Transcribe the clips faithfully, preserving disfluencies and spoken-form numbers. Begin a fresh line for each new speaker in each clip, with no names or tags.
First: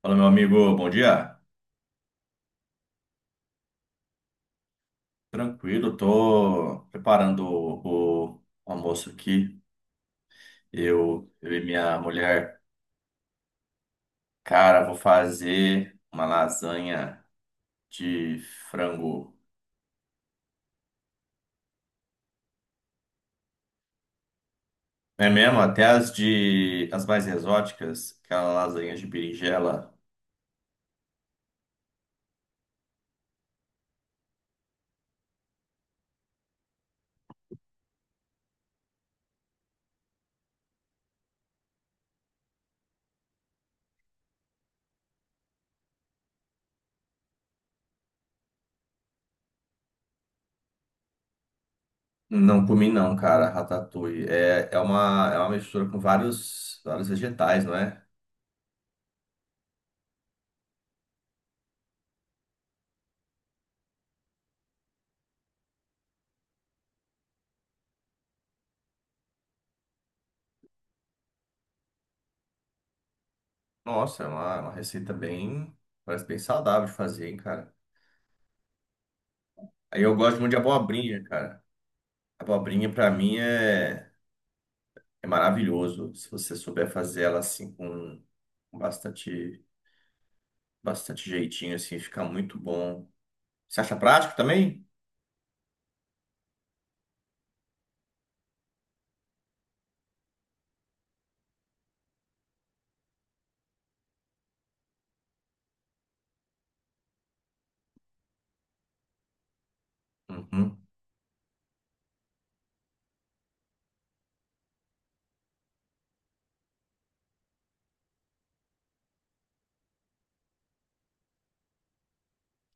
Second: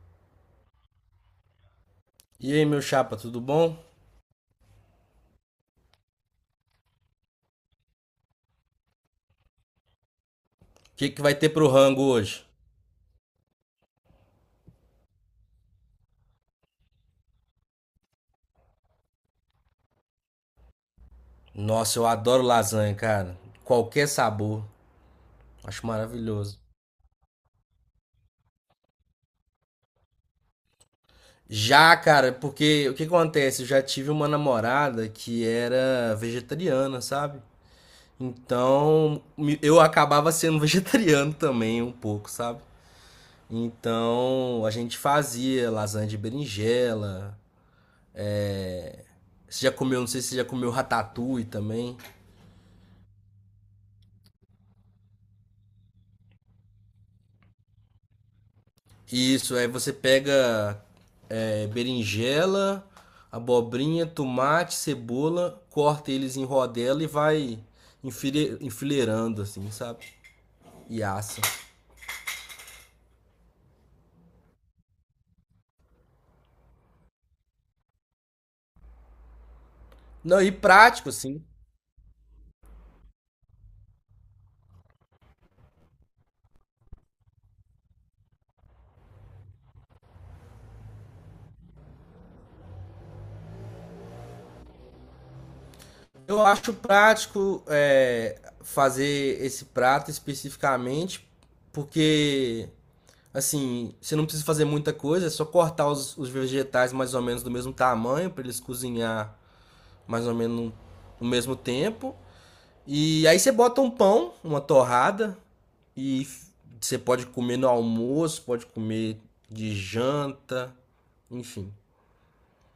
Fala, meu amigo, bom dia.
E aí, meu chapa, tudo bom? O
Tranquilo, tô preparando o, o almoço aqui.
que que
Eu,
vai ter
eu e
pro
minha
rango hoje?
mulher, cara, vou fazer uma lasanha de frango.
Nossa, eu adoro lasanha, cara. Qualquer sabor.
É mesmo, até
Acho
as
maravilhoso.
de as mais exóticas, aquela lasanha de berinjela,
Já, cara, porque o que acontece? Eu já tive uma namorada que era vegetariana, sabe? Então, me- eu acabava sendo vegetariano também um pouco, sabe? Então, a gente fazia lasanha de berinjela. Você já comeu, não sei se você já comeu ratatouille também.
não comi não, cara, ratatouille. É, é uma é uma mistura com vários vários vegetais, não é?
Isso, aí você pega é, berinjela, abobrinha, tomate, cebola, corta eles em rodela e vai enfile- enfileirando, assim, sabe? E assa.
Nossa, é uma, é uma receita bem parece bem saudável de fazer, hein, cara. Aí eu gosto
Não, e
muito de
prático,
abobrinha,
assim.
cara. Abobrinha para mim é, é maravilhoso. Se você souber fazer ela assim com bastante, bastante jeitinho, assim, fica muito bom. Você acha prático também?
Eu acho prático é, fazer esse prato especificamente, porque, assim, você não precisa fazer muita coisa, é só cortar os, os vegetais mais ou menos do mesmo tamanho, para eles cozinhar mais ou menos no,
Uhum.
no mesmo tempo. E aí você bota um pão, uma torrada, e você pode comer no almoço, pode comer de janta, enfim.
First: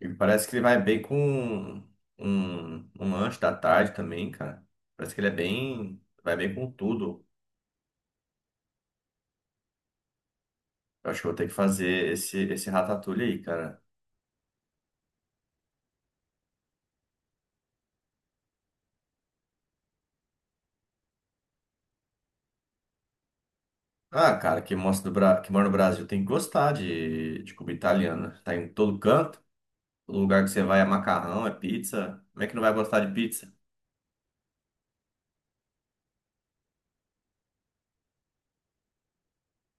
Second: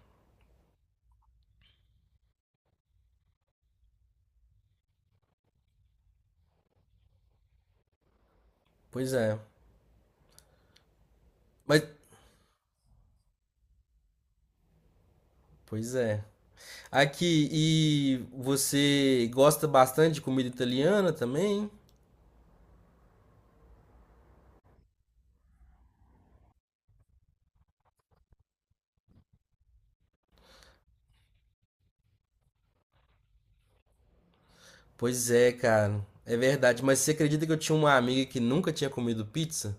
E parece que ele vai bem com um, um lanche da tarde também, cara. Parece que ele é bem, vai bem com tudo.
Pois é.
Eu acho que eu vou ter que
Mas,
fazer esse, esse ratatouille aí, cara.
pois é. Aqui, e você gosta bastante de comida italiana também?
Ah, cara, quem mostra do Bra... que mora no Brasil tem que gostar de, de comida italiana. Tá em todo canto. O lugar que você vai é macarrão, é pizza. Como é que não vai gostar de pizza?
Pois é, cara. É verdade. Mas você acredita que eu tinha uma amiga que nunca tinha comido pizza?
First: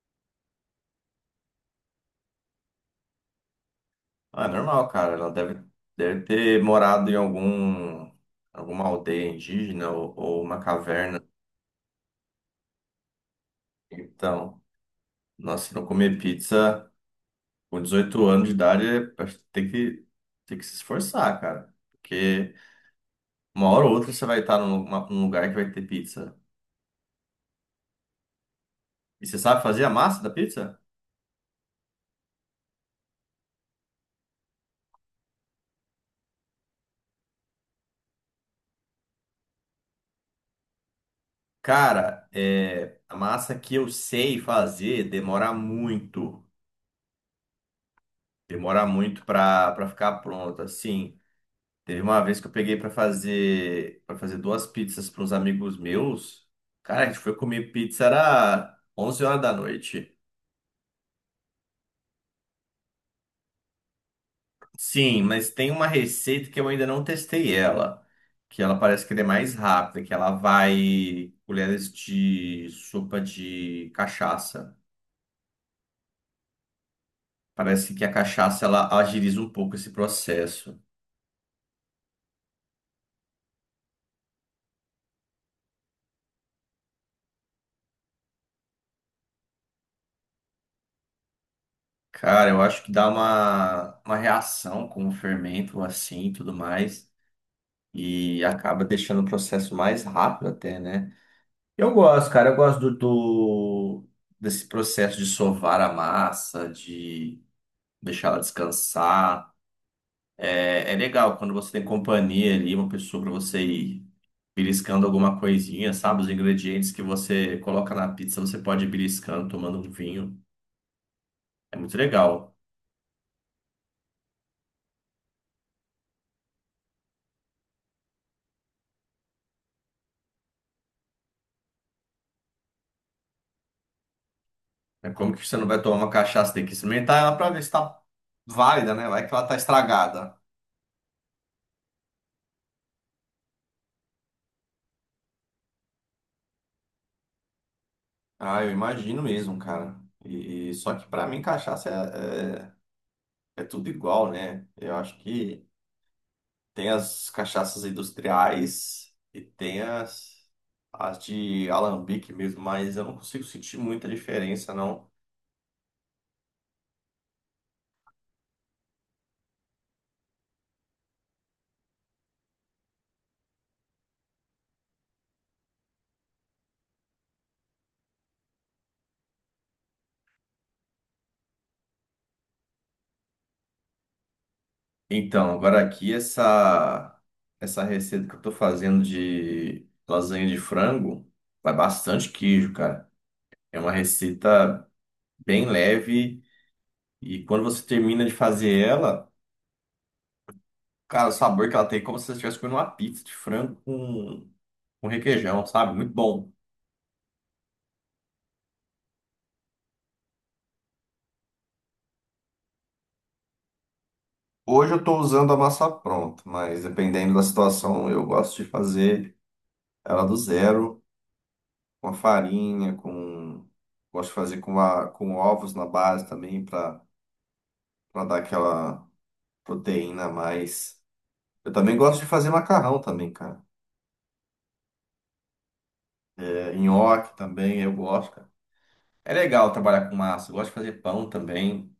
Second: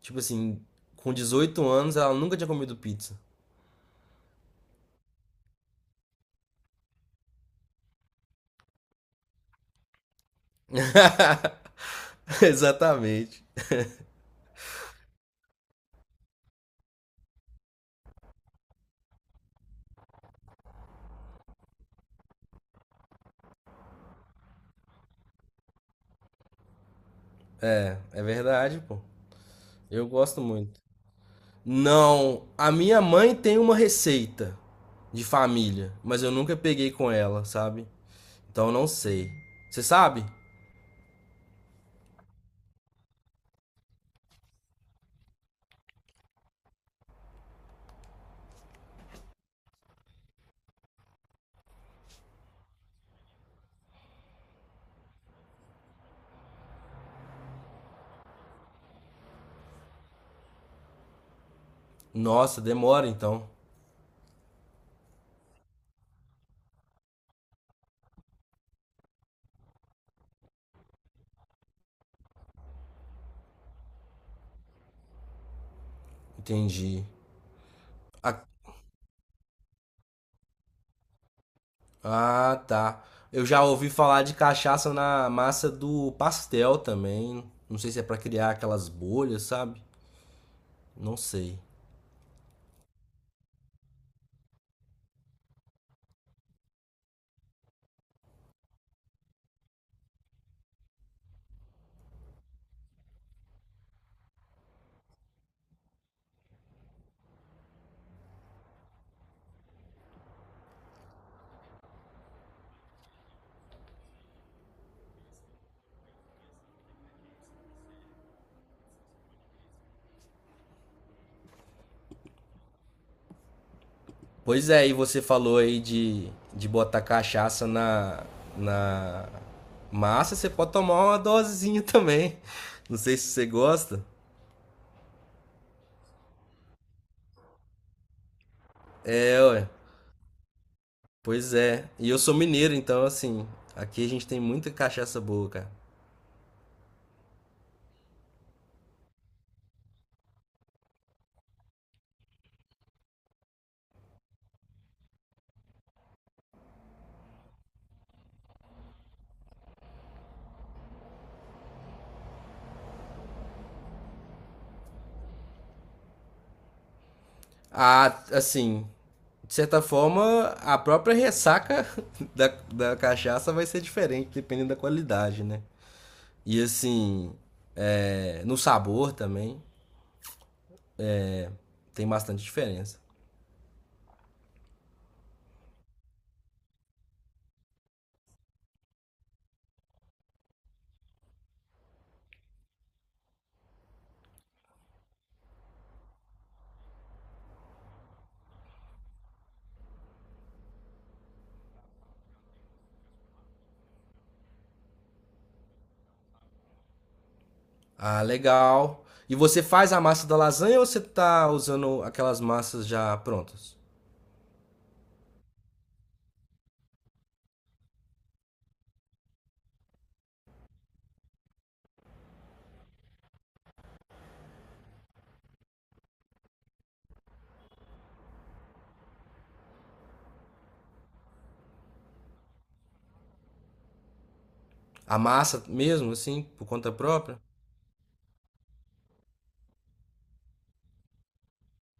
Tipo assim, com dezoito anos ela nunca tinha comido pizza.
Ah, é normal, cara. Ela deve, deve ter morado em algum, alguma aldeia indígena ou, ou uma caverna.
Exatamente.
Então, nossa, se não comer pizza com dezoito anos de idade, é- acho que tem que, tem que se esforçar, cara. Porque uma hora ou outra você vai estar num, uma- num lugar que vai ter pizza.
é É verdade, pô.
E você sabe fazer a
Eu
massa da
gosto
pizza?
muito. Não, a minha mãe tem uma receita de família, mas eu nunca peguei com ela, sabe? Então eu não sei. Você sabe?
Cara, é, a massa que eu sei fazer demora muito. Demora muito para para ficar pronta. Sim, teve uma vez que eu peguei para fazer para fazer duas pizzas para uns amigos meus. Cara, a gente foi comer pizza era onze horas da noite.
Nossa, demora então.
Sim, mas tem uma receita que eu ainda não testei ela, que ela parece que ela é mais rápida, que ela vai colheres de sopa de cachaça.
Entendi.
Parece que a
Ah,
cachaça ela agiliza um pouco esse processo.
ah, tá. Eu já ouvi falar de cachaça na massa do pastel também. Não sei se é pra criar aquelas bolhas, sabe? Não sei.
Cara, eu acho que dá uma, uma reação com o fermento assim e tudo mais. E acaba deixando o processo mais rápido até, né? Eu gosto, cara. Eu gosto do, do- desse processo de sovar a massa, de deixar ela descansar. É, é legal quando você tem companhia ali, uma pessoa para você ir beliscando alguma coisinha, sabe? Os ingredientes que você coloca na pizza, você pode ir beliscando, tomando um vinho. É muito legal.
Pois é, e você falou aí de, de botar cachaça na, na massa, você pode tomar uma dosezinha também. Não sei se você gosta.
É como que você não vai tomar uma cachaça, tem que experimentar ela pra ver se tá válida, né? Vai que
É,
ela tá
ué.
estragada.
Pois é. E eu sou mineiro, então, assim, aqui a gente tem muita cachaça boa, cara.
Ah, eu imagino mesmo, cara. E, e- só que pra mim cachaça é, é, é tudo igual, né? Eu acho que tem as cachaças industriais e tem as, as de alambique mesmo, mas eu não consigo sentir muita diferença, não.
Ah, assim, de certa forma, a própria ressaca da, da cachaça vai ser diferente, dependendo da qualidade, né? E, assim, é, no sabor também, tem bastante diferença.
Então, agora aqui essa essa receita que eu tô fazendo de lasanha de frango vai bastante queijo, cara. É uma receita bem leve e quando você termina de fazer ela, cara, o sabor que ela tem é como se você estivesse comendo uma pizza de frango com, com requeijão, sabe? Muito bom.
Ah, legal. E você faz a massa da lasanha ou você tá usando aquelas massas já prontas?
Hoje eu estou usando a massa pronta, mas dependendo da situação, eu gosto de fazer ela do zero, com a farinha, com... Gosto de fazer com, a, com ovos na base também para dar aquela proteína a mais. Eu também gosto de fazer macarrão também, cara.
A massa mesmo, assim, por
É,
conta
nhoque
própria?
também, eu gosto. É legal trabalhar com massa. Eu gosto de fazer pão também.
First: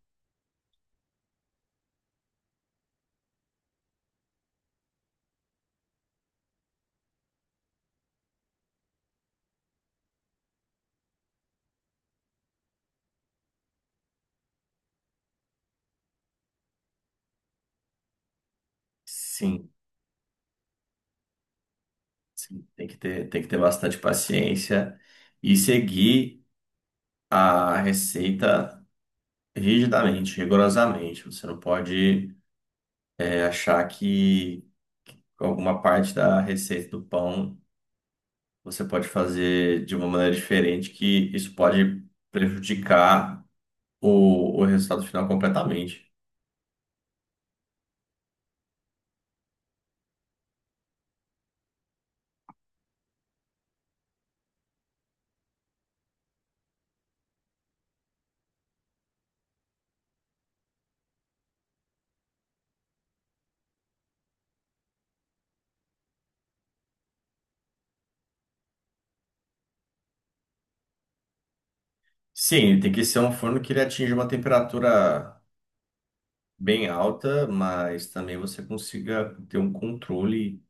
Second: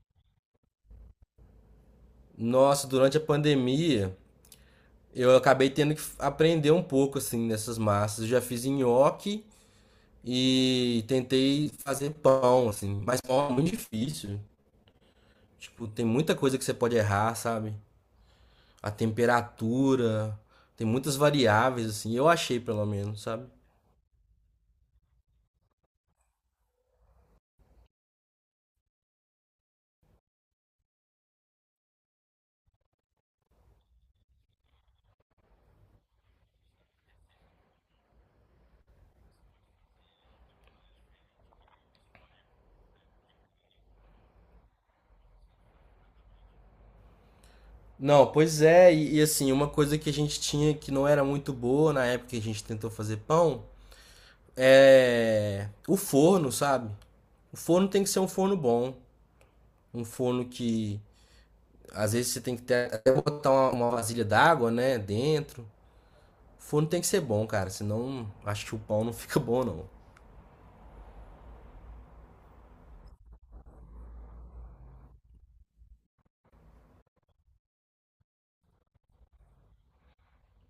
Nossa, durante a pandemia, eu acabei tendo que aprender um pouco, assim, nessas massas. Eu já fiz nhoque e tentei fazer pão, assim. Mas pão é muito difícil. Tipo, tem muita coisa que você pode errar, sabe? A
Sim,
temperatura, tem muitas variáveis, assim. Eu achei,
sim.
pelo
Tem que
menos,
ter, tem
sabe?
que ter bastante paciência e seguir a receita rigidamente, rigorosamente. Você não pode, é, achar que alguma parte da receita do pão você pode fazer de uma maneira diferente, que isso pode prejudicar o, o resultado final completamente.
Não, pois é, e, e assim, uma coisa que a gente tinha que não era muito boa na época que a gente tentou fazer pão é o forno, sabe? O forno tem que ser um forno bom, um forno que às vezes você tem que ter, até botar uma, uma vasilha d'água, né, dentro. O forno tem que ser bom, cara, senão acho que o pão não fica bom, não.
Sim, tem que ser um forno que ele atinja uma temperatura bem alta, mas também você consiga ter um controle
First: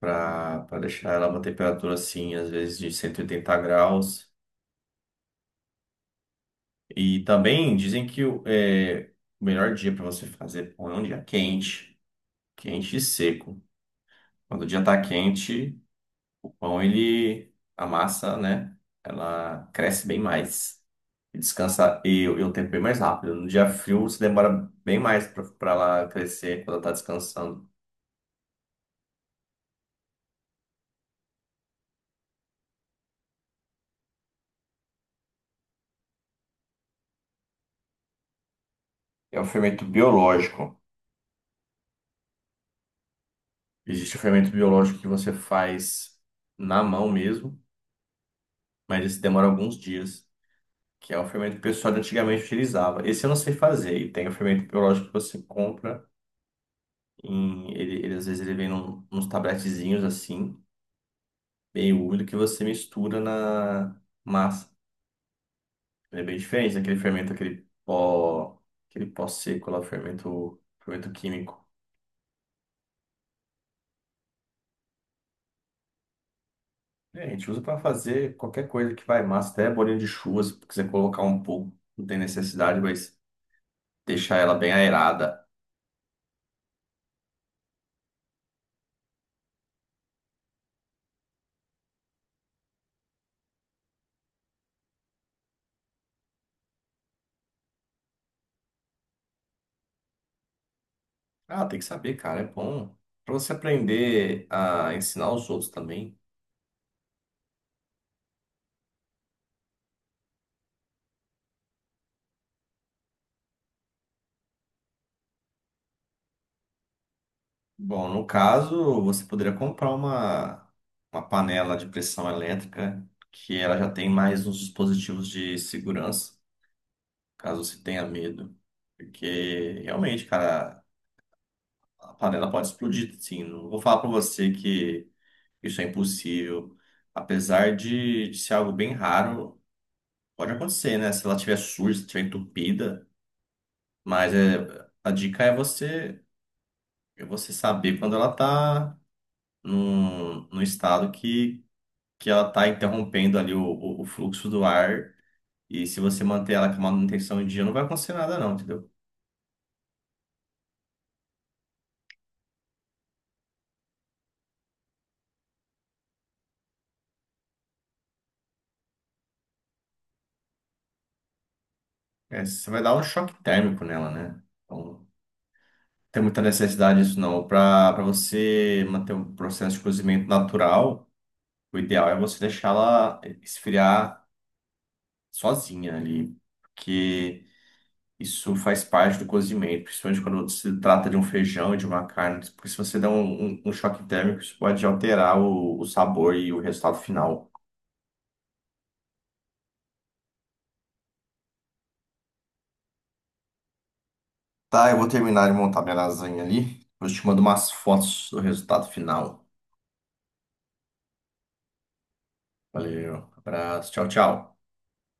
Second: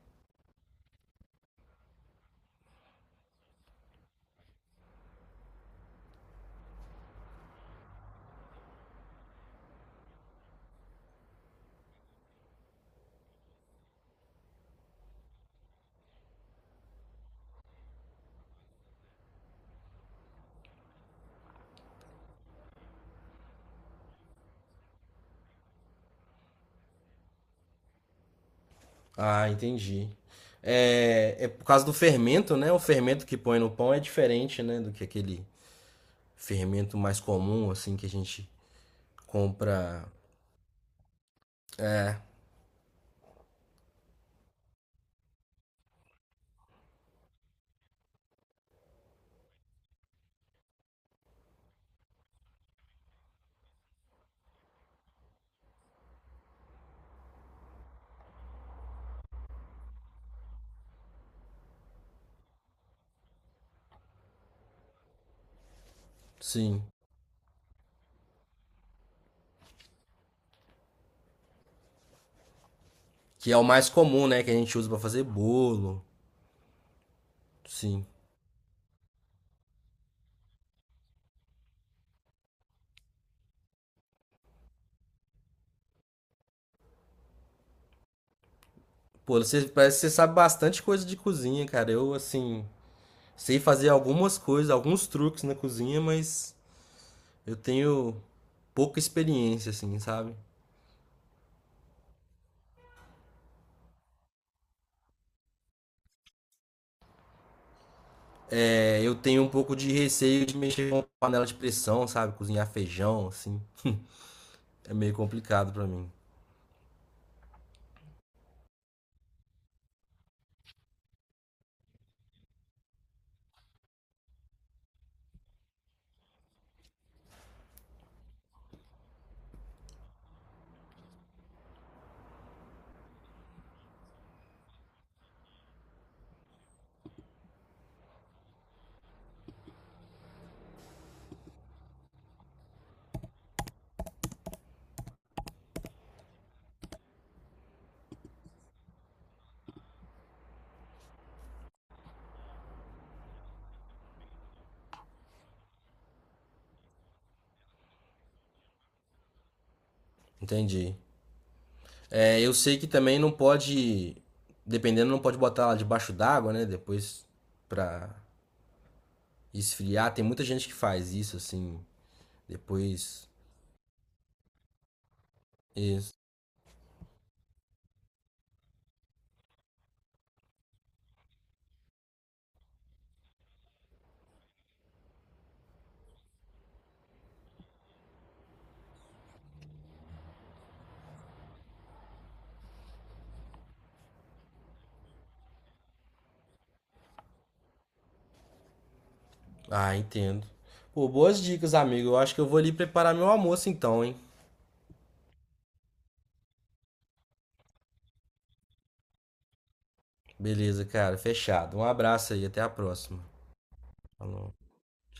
para para deixar ela uma temperatura assim, às vezes de cento e oitenta graus. E também dizem que o é, o melhor dia para você fazer pão é um dia quente, quente e seco. Quando o dia tá quente, o pão ele a massa, né? Ela cresce bem mais. E descansa e o e o tempo bem mais rápido. No dia frio, você demora bem mais para ela crescer quando ela está descansando.
Ah, entendi. É, é por causa do fermento, né? O fermento que põe no pão é diferente, né, do que aquele fermento mais comum, assim, que a gente
É um fermento
compra.
biológico. Existe o fermento biológico que você faz na mão mesmo, mas esse demora alguns dias, que é o fermento que o pessoal de antigamente utilizava. Esse eu não sei fazer. E tem o fermento biológico que você compra em, ele, ele às vezes ele vem num, uns tabletezinhos assim, meio úmido, que você mistura na massa. Ele é bem diferente
Sim.
daquele fermento, aquele pó, aquele pó seco lá, o fermento, fermento químico.
Que é o mais comum, né? Que a gente usa pra fazer bolo.
É, a gente usa para
Sim.
fazer qualquer coisa que vai massa, até bolinho de chuva, se quiser colocar um pouco, não tem necessidade, mas deixar ela bem aerada.
Pô, você parece que você sabe bastante coisa de cozinha, cara. Eu, assim, sei fazer algumas coisas, alguns truques na cozinha, mas eu tenho pouca experiência, assim, sabe?
Ah, tem que saber, cara, é bom para você aprender a ensinar os outros também.
É, eu tenho um pouco de receio de mexer com panela de pressão, sabe? Cozinhar feijão, assim. É meio complicado pra mim.
Bom, no caso, você poderia comprar uma, uma panela de pressão elétrica que ela já tem mais uns dispositivos de segurança, caso você tenha medo. Porque realmente, cara, a panela pode explodir, sim. Não vou falar para você que isso é impossível. Apesar de, de ser algo bem raro, pode acontecer, né? Se ela estiver suja, se estiver entupida. Mas é, a dica é você, é você saber quando ela está num, num estado que, que ela está interrompendo ali o, o, o fluxo do ar. E se você manter ela com manutenção em dia, não vai acontecer nada, não, entendeu?
Entendi. É, eu sei que também não pode, dependendo, não pode botar ela debaixo d'água, né? Depois pra esfriar. Tem muita gente que faz isso, assim.
É, você vai dar um
Depois.
choque térmico nela, né? Então, não
Isso.
tem muita necessidade disso, não. Para para você manter um processo de cozimento natural, o ideal é você deixá-la esfriar sozinha ali. Porque. Isso faz parte do cozimento, principalmente quando se trata de um feijão e de uma carne, porque se você der um, um- um choque térmico, isso pode alterar o, o sabor e o resultado final.
Ah, entendo. Pô, boas dicas, amigo. Eu acho que eu vou ali preparar meu almoço então, hein?
Tá, eu vou terminar de montar minha lasanha ali. Eu te mando umas fotos do resultado final.
Beleza, cara. Fechado. Um abraço aí. Até a próxima.
Valeu, abraço, tchau,
Falou.
tchau.